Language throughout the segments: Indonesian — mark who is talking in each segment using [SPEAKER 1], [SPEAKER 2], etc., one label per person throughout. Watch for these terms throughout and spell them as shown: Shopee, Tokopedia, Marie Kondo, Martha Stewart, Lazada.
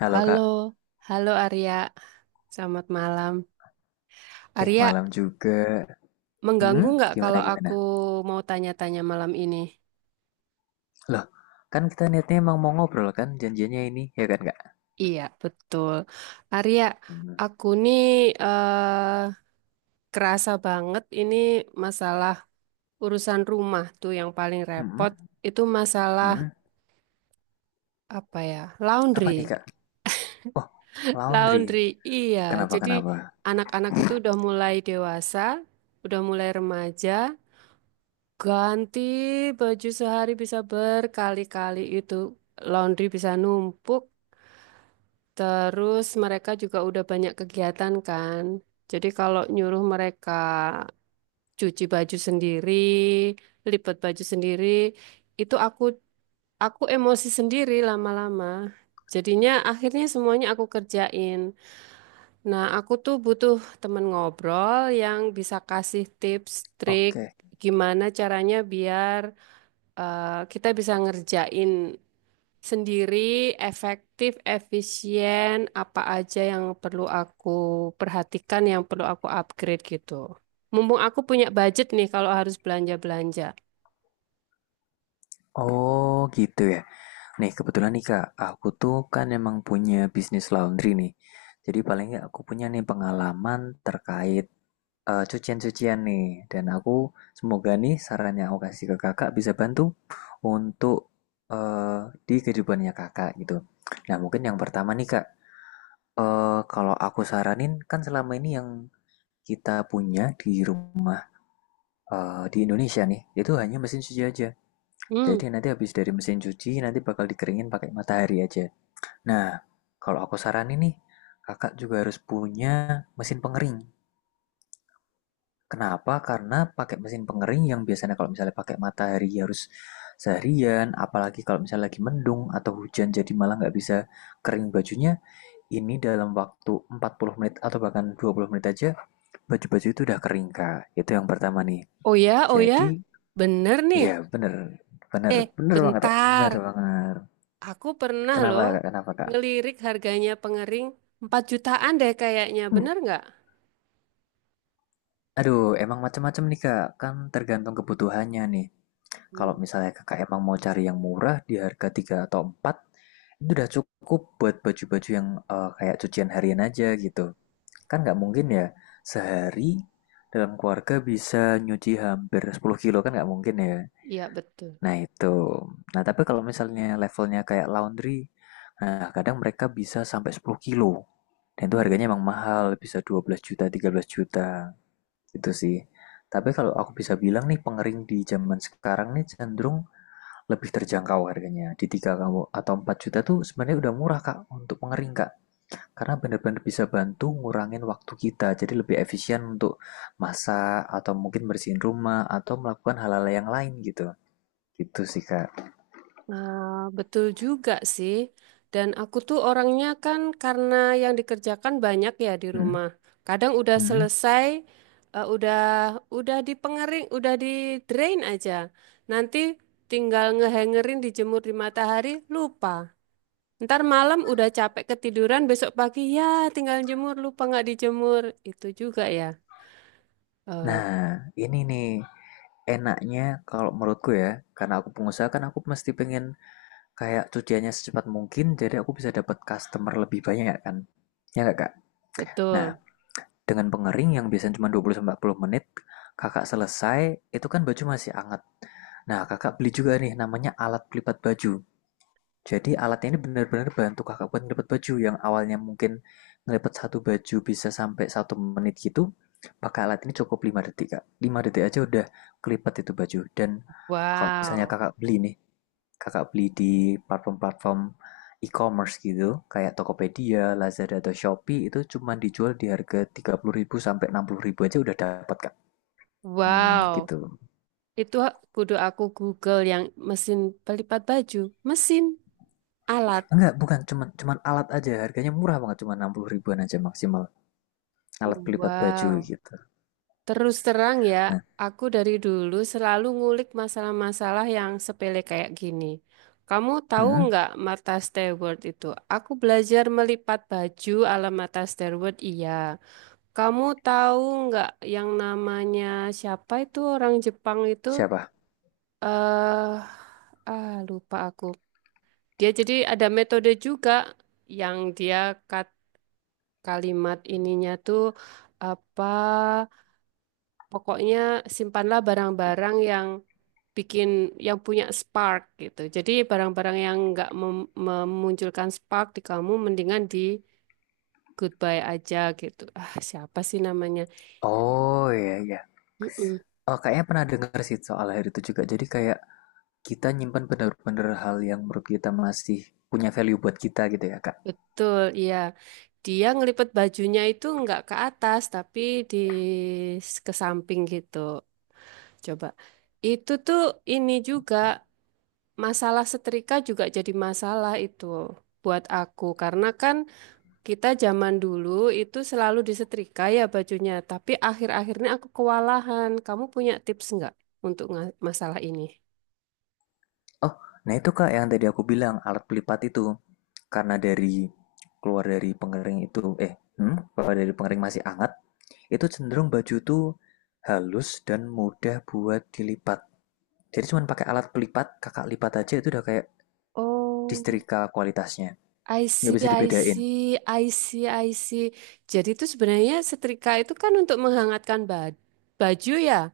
[SPEAKER 1] Halo
[SPEAKER 2] Halo,
[SPEAKER 1] Kak,
[SPEAKER 2] halo Arya. Selamat malam. Arya,
[SPEAKER 1] malam juga.
[SPEAKER 2] mengganggu
[SPEAKER 1] Hmm,
[SPEAKER 2] nggak
[SPEAKER 1] gimana
[SPEAKER 2] kalau
[SPEAKER 1] gimana?
[SPEAKER 2] aku mau tanya-tanya malam ini?
[SPEAKER 1] Loh, kan kita niatnya emang mau ngobrol kan janjiannya ini, ya kan Kak?
[SPEAKER 2] Iya, betul. Arya,
[SPEAKER 1] Hmm,
[SPEAKER 2] aku nih eh, kerasa banget ini masalah urusan rumah tuh yang paling repot.
[SPEAKER 1] hmm,
[SPEAKER 2] Itu masalah
[SPEAKER 1] hmm.
[SPEAKER 2] apa ya?
[SPEAKER 1] Apa
[SPEAKER 2] Laundry.
[SPEAKER 1] nih Kak? Oh, laundry.
[SPEAKER 2] Laundry, iya.
[SPEAKER 1] Kenapa
[SPEAKER 2] Jadi
[SPEAKER 1] kenapa?
[SPEAKER 2] anak-anak itu udah mulai dewasa, udah mulai remaja. Ganti baju sehari bisa berkali-kali itu. Laundry bisa numpuk, terus mereka juga udah banyak kegiatan kan. Jadi kalau nyuruh mereka cuci baju sendiri, lipat baju sendiri, itu aku emosi sendiri lama-lama. Jadinya akhirnya semuanya aku kerjain. Nah, aku tuh butuh temen ngobrol yang bisa kasih tips, trik
[SPEAKER 1] Oke.
[SPEAKER 2] gimana caranya biar kita bisa ngerjain sendiri, efektif, efisien, apa aja yang perlu aku perhatikan, yang perlu aku upgrade gitu. Mumpung aku punya budget nih kalau harus belanja-belanja.
[SPEAKER 1] Oh, gitu ya. Nih, kebetulan nih Kak, aku tuh kan emang punya bisnis laundry nih. Jadi paling nggak aku punya nih pengalaman terkait cucian-cucian nih. Dan aku semoga nih saran yang aku kasih ke kakak bisa bantu untuk eh, di kehidupannya kakak gitu. Nah mungkin yang pertama nih kak, kalau aku saranin kan selama ini yang kita punya di rumah di Indonesia nih, itu hanya mesin cuci aja.
[SPEAKER 2] Hmm,
[SPEAKER 1] Jadi nanti habis dari mesin cuci nanti bakal dikeringin pakai matahari aja. Nah kalau aku saranin nih, kakak juga harus punya mesin pengering. Kenapa? Karena pakai mesin pengering yang biasanya kalau misalnya pakai matahari harus seharian, apalagi kalau misalnya lagi mendung atau hujan jadi malah nggak bisa kering bajunya, ini dalam waktu 40 menit atau bahkan 20 menit aja, baju-baju itu udah kering, Kak. Itu yang pertama nih.
[SPEAKER 2] oh ya, oh ya,
[SPEAKER 1] Jadi,
[SPEAKER 2] bener nih.
[SPEAKER 1] ya bener, bener,
[SPEAKER 2] Eh,
[SPEAKER 1] bener banget, Kak. Bener
[SPEAKER 2] Bentar.
[SPEAKER 1] banget.
[SPEAKER 2] Aku pernah
[SPEAKER 1] Kenapa,
[SPEAKER 2] loh
[SPEAKER 1] Kak? Kenapa, Kak?
[SPEAKER 2] ngelirik harganya pengering 4 jutaan deh kayaknya, bener nggak?
[SPEAKER 1] Aduh, emang macam-macam nih, Kak. Kan tergantung kebutuhannya nih. Kalau
[SPEAKER 2] Hmm,
[SPEAKER 1] misalnya kakak emang mau cari yang murah di harga 3 atau 4 itu udah cukup buat baju-baju yang kayak cucian harian aja gitu. Kan nggak mungkin ya sehari dalam keluarga bisa nyuci hampir 10 kilo kan nggak mungkin ya.
[SPEAKER 2] iya, betul.
[SPEAKER 1] Nah itu. Nah tapi kalau misalnya levelnya kayak laundry, nah kadang mereka bisa sampai 10 kilo. Dan itu harganya emang mahal, bisa 12 juta, 13 juta gitu sih. Tapi kalau aku bisa bilang nih pengering di zaman sekarang nih cenderung lebih terjangkau harganya. Di 3 kamu atau 4 juta tuh sebenarnya udah murah Kak untuk mengering Kak. Karena benar-benar bisa bantu ngurangin waktu kita. Jadi lebih efisien untuk masak atau mungkin bersihin rumah atau melakukan hal-hal yang lain gitu. Gitu sih Kak.
[SPEAKER 2] Nah, betul juga sih. Dan aku tuh orangnya kan karena yang dikerjakan banyak ya di
[SPEAKER 1] Hmm,
[SPEAKER 2] rumah. Kadang udah
[SPEAKER 1] hmm.
[SPEAKER 2] selesai, eh, udah udah di pengering, udah di drain aja. Nanti tinggal ngehangerin dijemur di matahari, lupa. Ntar malam udah capek ketiduran, besok pagi ya tinggal jemur, lupa nggak dijemur. Itu juga ya. Eh,
[SPEAKER 1] Nah, ini nih enaknya kalau menurutku ya, karena aku pengusaha kan aku mesti pengen kayak cuciannya secepat mungkin jadi aku bisa dapat customer lebih banyak kan. Ya nggak Kak? Nah,
[SPEAKER 2] betul.
[SPEAKER 1] dengan pengering yang biasanya cuma 20-40 menit, Kakak selesai, itu kan baju masih hangat. Nah, Kakak beli juga nih namanya alat pelipat baju. Jadi alat ini benar-benar bantu Kakak buat ngelipat baju yang awalnya mungkin ngelipat satu baju bisa sampai 1 menit gitu. Pakai alat ini cukup 5 detik, Kak. 5 detik aja udah kelipat itu baju. Dan kalau misalnya
[SPEAKER 2] Wow,
[SPEAKER 1] Kakak beli nih, Kakak beli di platform-platform e-commerce gitu, kayak Tokopedia, Lazada, atau Shopee, itu cuma dijual di harga 30.000 sampai 60.000 aja udah dapat, Kak. Hmm,
[SPEAKER 2] wow.
[SPEAKER 1] gitu.
[SPEAKER 2] Itu kudu aku Google yang mesin pelipat baju, mesin alat.
[SPEAKER 1] Enggak, bukan cuman cuman alat aja, harganya murah banget, cuma 60 ribuan aja maksimal. Alat pelipat baju
[SPEAKER 2] Wow.
[SPEAKER 1] gitu.
[SPEAKER 2] Terus terang ya,
[SPEAKER 1] Nah,
[SPEAKER 2] aku dari dulu selalu ngulik masalah-masalah yang sepele kayak gini. Kamu tahu
[SPEAKER 1] hmm,
[SPEAKER 2] nggak Martha Stewart itu? Aku belajar melipat baju ala Martha Stewart, iya. Kamu tahu nggak yang namanya siapa itu orang Jepang itu?
[SPEAKER 1] siapa?
[SPEAKER 2] Eh, ah lupa aku. Dia jadi ada metode juga yang dia kat- kalimat ininya tuh apa pokoknya simpanlah barang-barang yang bikin yang punya spark gitu. Jadi barang-barang yang nggak memunculkan spark di kamu mendingan di goodbye aja gitu. Ah, siapa sih namanya?
[SPEAKER 1] Oh iya iya.
[SPEAKER 2] Mm-mm,
[SPEAKER 1] Oh, kayaknya pernah dengar sih soal hal itu juga. Jadi kayak kita nyimpan bener-bener hal yang menurut kita masih punya value buat kita gitu ya, Kak.
[SPEAKER 2] betul, iya. Dia ngelipet bajunya itu nggak ke atas tapi di ke samping gitu. Coba. Itu tuh ini juga masalah setrika juga jadi masalah itu buat aku karena kan kita zaman dulu itu selalu disetrika ya bajunya, tapi akhir-akhirnya aku kewalahan. Kamu punya tips nggak untuk masalah ini?
[SPEAKER 1] Oh, nah itu Kak yang tadi aku bilang alat pelipat itu karena dari keluar dari pengering itu eh keluar dari pengering masih hangat itu cenderung baju tuh halus dan mudah buat dilipat. Jadi cuma pakai alat pelipat, kakak lipat aja itu udah kayak
[SPEAKER 2] Oh,
[SPEAKER 1] disetrika kualitasnya.
[SPEAKER 2] I
[SPEAKER 1] Nggak
[SPEAKER 2] see,
[SPEAKER 1] bisa
[SPEAKER 2] I
[SPEAKER 1] dibedain.
[SPEAKER 2] see, I see, I see. Jadi itu sebenarnya setrika itu kan untuk menghangatkan baju ya.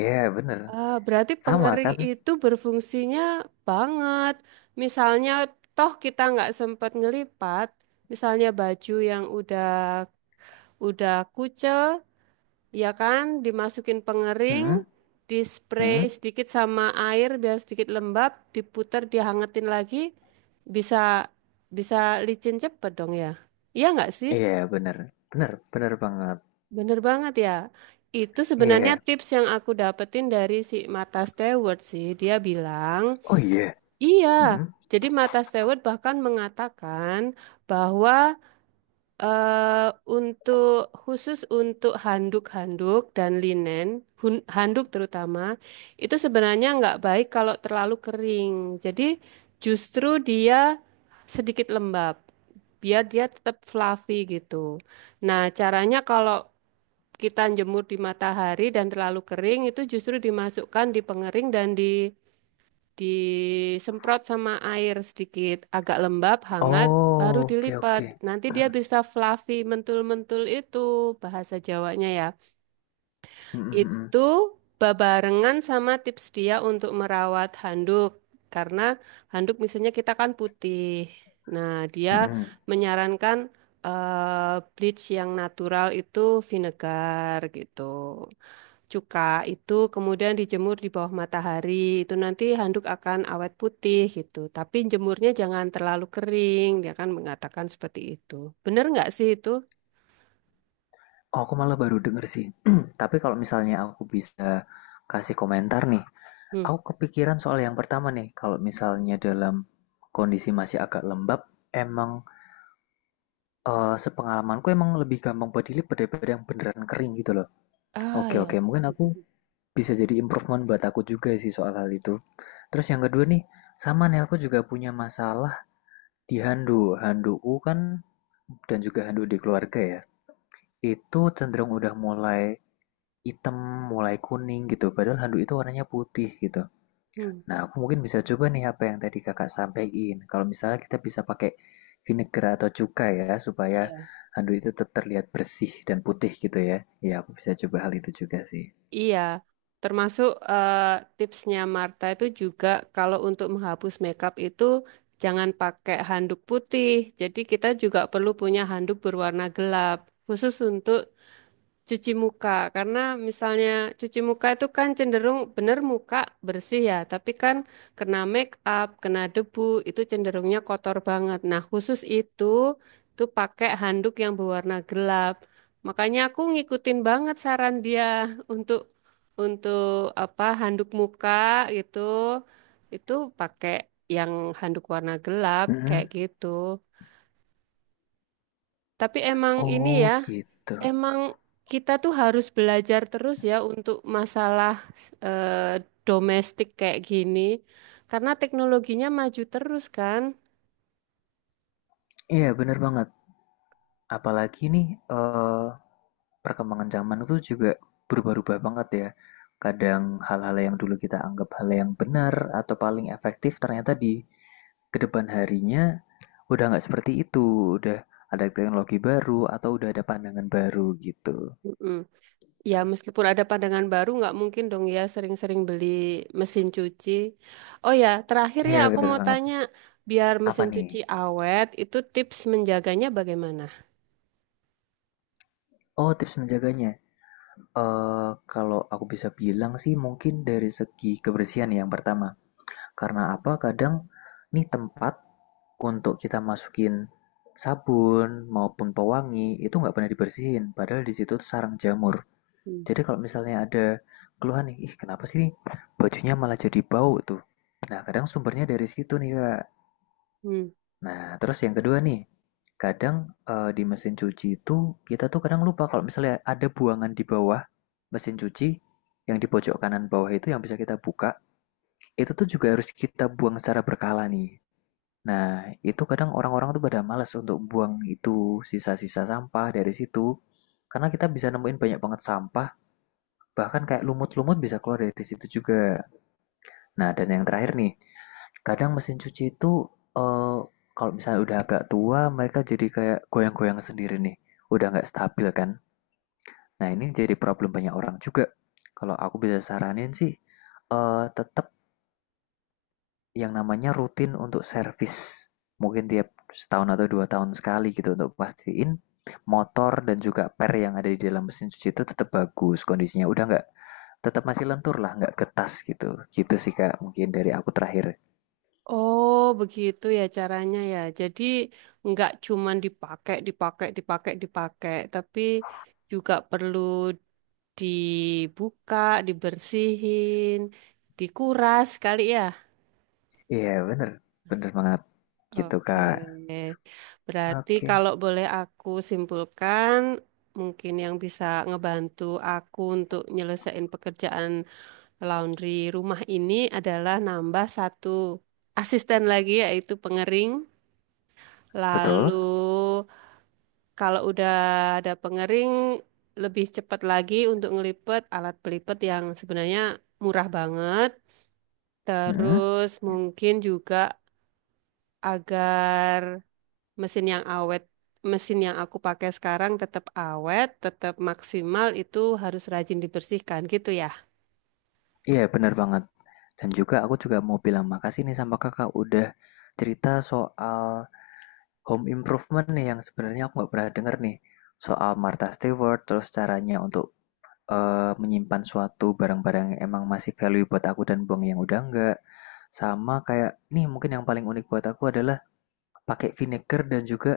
[SPEAKER 1] Iya bener.
[SPEAKER 2] Ah, berarti
[SPEAKER 1] Sama
[SPEAKER 2] pengering
[SPEAKER 1] kan?
[SPEAKER 2] itu berfungsinya banget. Misalnya, toh kita nggak sempat ngelipat, misalnya baju yang udah kucel, ya kan, dimasukin
[SPEAKER 1] Hmm?
[SPEAKER 2] pengering, di spray
[SPEAKER 1] Hmm?
[SPEAKER 2] sedikit sama air biar sedikit lembab, diputer, dihangetin lagi, bisa bisa licin cepet dong ya. Iya nggak sih?
[SPEAKER 1] Iya bener. Bener, bener banget.
[SPEAKER 2] Bener banget ya. Itu sebenarnya
[SPEAKER 1] Iya.
[SPEAKER 2] tips yang aku dapetin dari si Mata Stewart sih. Dia bilang
[SPEAKER 1] Oh iya.
[SPEAKER 2] iya,
[SPEAKER 1] Hmm?
[SPEAKER 2] jadi Mata Stewart bahkan mengatakan bahwa eh, untuk khusus untuk handuk-handuk dan linen, handuk terutama, itu sebenarnya nggak baik kalau terlalu kering. Jadi justru dia sedikit lembab, biar dia tetap fluffy gitu. Nah, caranya kalau kita jemur di matahari dan terlalu kering itu justru dimasukkan di pengering dan disemprot sama air sedikit agak lembab hangat baru
[SPEAKER 1] Oh, oke oke.
[SPEAKER 2] dilipat nanti
[SPEAKER 1] Hmm,
[SPEAKER 2] dia bisa fluffy mentul-mentul itu bahasa Jawanya ya
[SPEAKER 1] hmm, hmm,
[SPEAKER 2] itu babarengan sama tips dia untuk merawat handuk karena handuk misalnya kita kan putih nah dia
[SPEAKER 1] hmm, hmm.
[SPEAKER 2] menyarankan bleach yang natural itu vinegar gitu cuka itu kemudian dijemur di bawah matahari. Itu nanti handuk akan awet putih gitu. Tapi jemurnya jangan terlalu kering. Dia kan mengatakan seperti itu. Bener nggak sih itu?
[SPEAKER 1] Oh, aku malah baru denger sih. Tapi kalau misalnya aku bisa kasih komentar nih,
[SPEAKER 2] Hmm.
[SPEAKER 1] aku kepikiran soal yang pertama nih. Kalau misalnya dalam kondisi masih agak lembab, emang sepengalamanku emang lebih gampang body lip daripada yang beneran kering gitu loh.
[SPEAKER 2] Ah
[SPEAKER 1] Oke oke,
[SPEAKER 2] ya.
[SPEAKER 1] mungkin aku bisa jadi improvement buat aku juga sih soal hal itu. Terus yang kedua nih, sama nih aku juga punya masalah di handuk. Handukku kan dan juga handuk di keluarga ya. Itu cenderung udah mulai hitam, mulai kuning gitu. Padahal handuk itu warnanya putih gitu.
[SPEAKER 2] Hmm.
[SPEAKER 1] Nah, aku mungkin bisa coba nih apa yang tadi kakak sampaikan. Kalau misalnya kita bisa pakai vinegar atau cuka ya, supaya
[SPEAKER 2] Iya.
[SPEAKER 1] handuk itu tetap terlihat bersih dan putih gitu ya. Ya, aku bisa coba hal itu juga sih.
[SPEAKER 2] Iya. Termasuk tipsnya Marta itu juga kalau untuk menghapus makeup itu jangan pakai handuk putih. Jadi kita juga perlu punya handuk berwarna gelap khusus untuk cuci muka, karena misalnya cuci muka itu kan cenderung bener muka bersih ya, tapi kan kena make up, kena debu, itu cenderungnya kotor banget. Nah, khusus itu tuh pakai handuk yang berwarna gelap. Makanya aku ngikutin banget saran dia untuk untuk apa handuk muka gitu, itu pakai yang handuk warna gelap kayak
[SPEAKER 1] Mm-mm.
[SPEAKER 2] gitu. Tapi emang ini
[SPEAKER 1] Oh
[SPEAKER 2] ya,
[SPEAKER 1] gitu.
[SPEAKER 2] emang kita tuh harus belajar terus ya untuk masalah eh, domestik kayak gini, karena teknologinya maju terus kan.
[SPEAKER 1] Iya, bener banget. Apalagi nih, eee, perkembangan zaman itu juga berubah-ubah banget ya. Kadang hal-hal yang dulu kita anggap hal yang benar atau paling efektif ternyata di kedepan harinya udah nggak seperti itu, udah ada teknologi baru atau udah ada pandangan baru gitu.
[SPEAKER 2] Mm-mm. Ya meskipun ada pandangan baru, nggak mungkin dong ya sering-sering beli mesin cuci. Oh ya, terakhir ya
[SPEAKER 1] Iya
[SPEAKER 2] aku
[SPEAKER 1] bener
[SPEAKER 2] mau
[SPEAKER 1] banget.
[SPEAKER 2] tanya, biar
[SPEAKER 1] Apa
[SPEAKER 2] mesin
[SPEAKER 1] nih?
[SPEAKER 2] cuci awet, itu tips menjaganya bagaimana?
[SPEAKER 1] Oh tips menjaganya, kalau aku bisa bilang sih mungkin dari segi kebersihan yang pertama. Karena apa? Kadang nih tempat untuk kita masukin sabun maupun pewangi itu nggak pernah dibersihin. Padahal di situ tuh sarang jamur. Jadi kalau misalnya ada keluhan nih, ih kenapa sih nih bajunya malah jadi bau tuh. Nah kadang sumbernya dari situ nih kak.
[SPEAKER 2] Hmm.
[SPEAKER 1] Nah terus yang kedua nih, kadang di mesin cuci itu kita tuh kadang lupa kalau misalnya ada buangan di bawah mesin cuci yang di pojok kanan bawah itu yang bisa kita buka, itu tuh juga harus kita buang secara berkala nih. Nah, itu kadang orang-orang tuh pada malas untuk buang itu sisa-sisa sampah dari situ. Karena kita bisa nemuin banyak banget sampah, bahkan kayak lumut-lumut bisa keluar dari situ juga. Nah, dan yang terakhir nih, kadang mesin cuci itu eh, kalau misalnya udah agak tua, mereka jadi kayak goyang-goyang sendiri nih. Udah nggak stabil kan? Nah, ini jadi problem banyak orang juga. Kalau aku bisa saranin sih, tetap yang namanya rutin untuk servis. Mungkin tiap setahun atau 2 tahun sekali gitu untuk pastiin motor dan juga per yang ada di dalam mesin cuci itu tetap bagus kondisinya. Udah nggak tetap masih lentur lah, nggak getas gitu. Gitu sih kak, mungkin dari aku terakhir.
[SPEAKER 2] Oh, begitu ya caranya ya. Jadi nggak cuman dipakai, dipakai, dipakai, dipakai, tapi juga perlu dibuka, dibersihin, dikuras kali ya.
[SPEAKER 1] Iya bener, bener banget gitu
[SPEAKER 2] Oke.
[SPEAKER 1] kak.
[SPEAKER 2] Berarti
[SPEAKER 1] Oke.
[SPEAKER 2] kalau boleh aku simpulkan, mungkin yang bisa ngebantu aku untuk nyelesain pekerjaan laundry rumah ini adalah nambah 1 asisten lagi yaitu pengering.
[SPEAKER 1] Betul?
[SPEAKER 2] Lalu kalau udah ada pengering lebih cepat lagi untuk ngelipet alat pelipet yang sebenarnya murah banget.
[SPEAKER 1] Mm.
[SPEAKER 2] Terus mungkin juga agar mesin yang awet, mesin yang aku pakai sekarang tetap awet, tetap maksimal itu harus rajin dibersihkan gitu ya.
[SPEAKER 1] Iya bener banget. Dan juga aku juga mau bilang makasih nih sama kakak udah cerita soal Home Improvement nih yang sebenarnya aku nggak pernah denger nih soal Martha Stewart, terus caranya untuk menyimpan suatu barang-barang yang emang masih value buat aku dan buang yang udah enggak. Sama kayak nih mungkin yang paling unik buat aku adalah pakai vinegar dan juga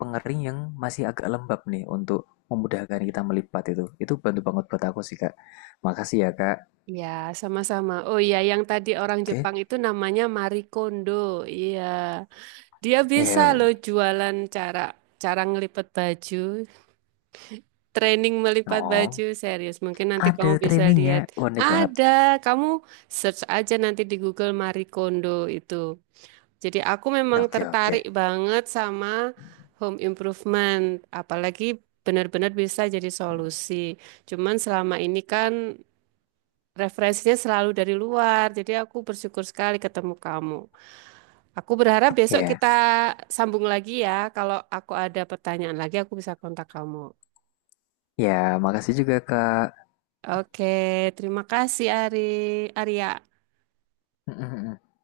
[SPEAKER 1] pengering yang masih agak lembab nih untuk memudahkan kita melipat itu. Itu bantu banget buat aku sih Kak. Makasih ya Kak.
[SPEAKER 2] Ya, sama-sama. Oh iya, yang tadi orang
[SPEAKER 1] Oke.
[SPEAKER 2] Jepang itu namanya Marie Kondo. Iya. Dia bisa loh
[SPEAKER 1] Ya.
[SPEAKER 2] jualan cara cara ngelipet baju. Training melipat
[SPEAKER 1] Oh,
[SPEAKER 2] baju serius. Mungkin nanti
[SPEAKER 1] ada
[SPEAKER 2] kamu bisa lihat.
[SPEAKER 1] trainingnya. Unik banget.
[SPEAKER 2] Ada, kamu search aja nanti di Google Marie Kondo itu. Jadi aku memang
[SPEAKER 1] Oke, oke.
[SPEAKER 2] tertarik banget sama home improvement, apalagi benar-benar bisa jadi solusi. Cuman selama ini kan referensinya selalu dari luar. Jadi aku bersyukur sekali ketemu kamu. Aku berharap besok
[SPEAKER 1] Ya.
[SPEAKER 2] kita sambung lagi ya. Kalau aku ada pertanyaan lagi, aku bisa kontak kamu.
[SPEAKER 1] Ya, makasih juga Kak.
[SPEAKER 2] Oke, terima kasih Ari Arya.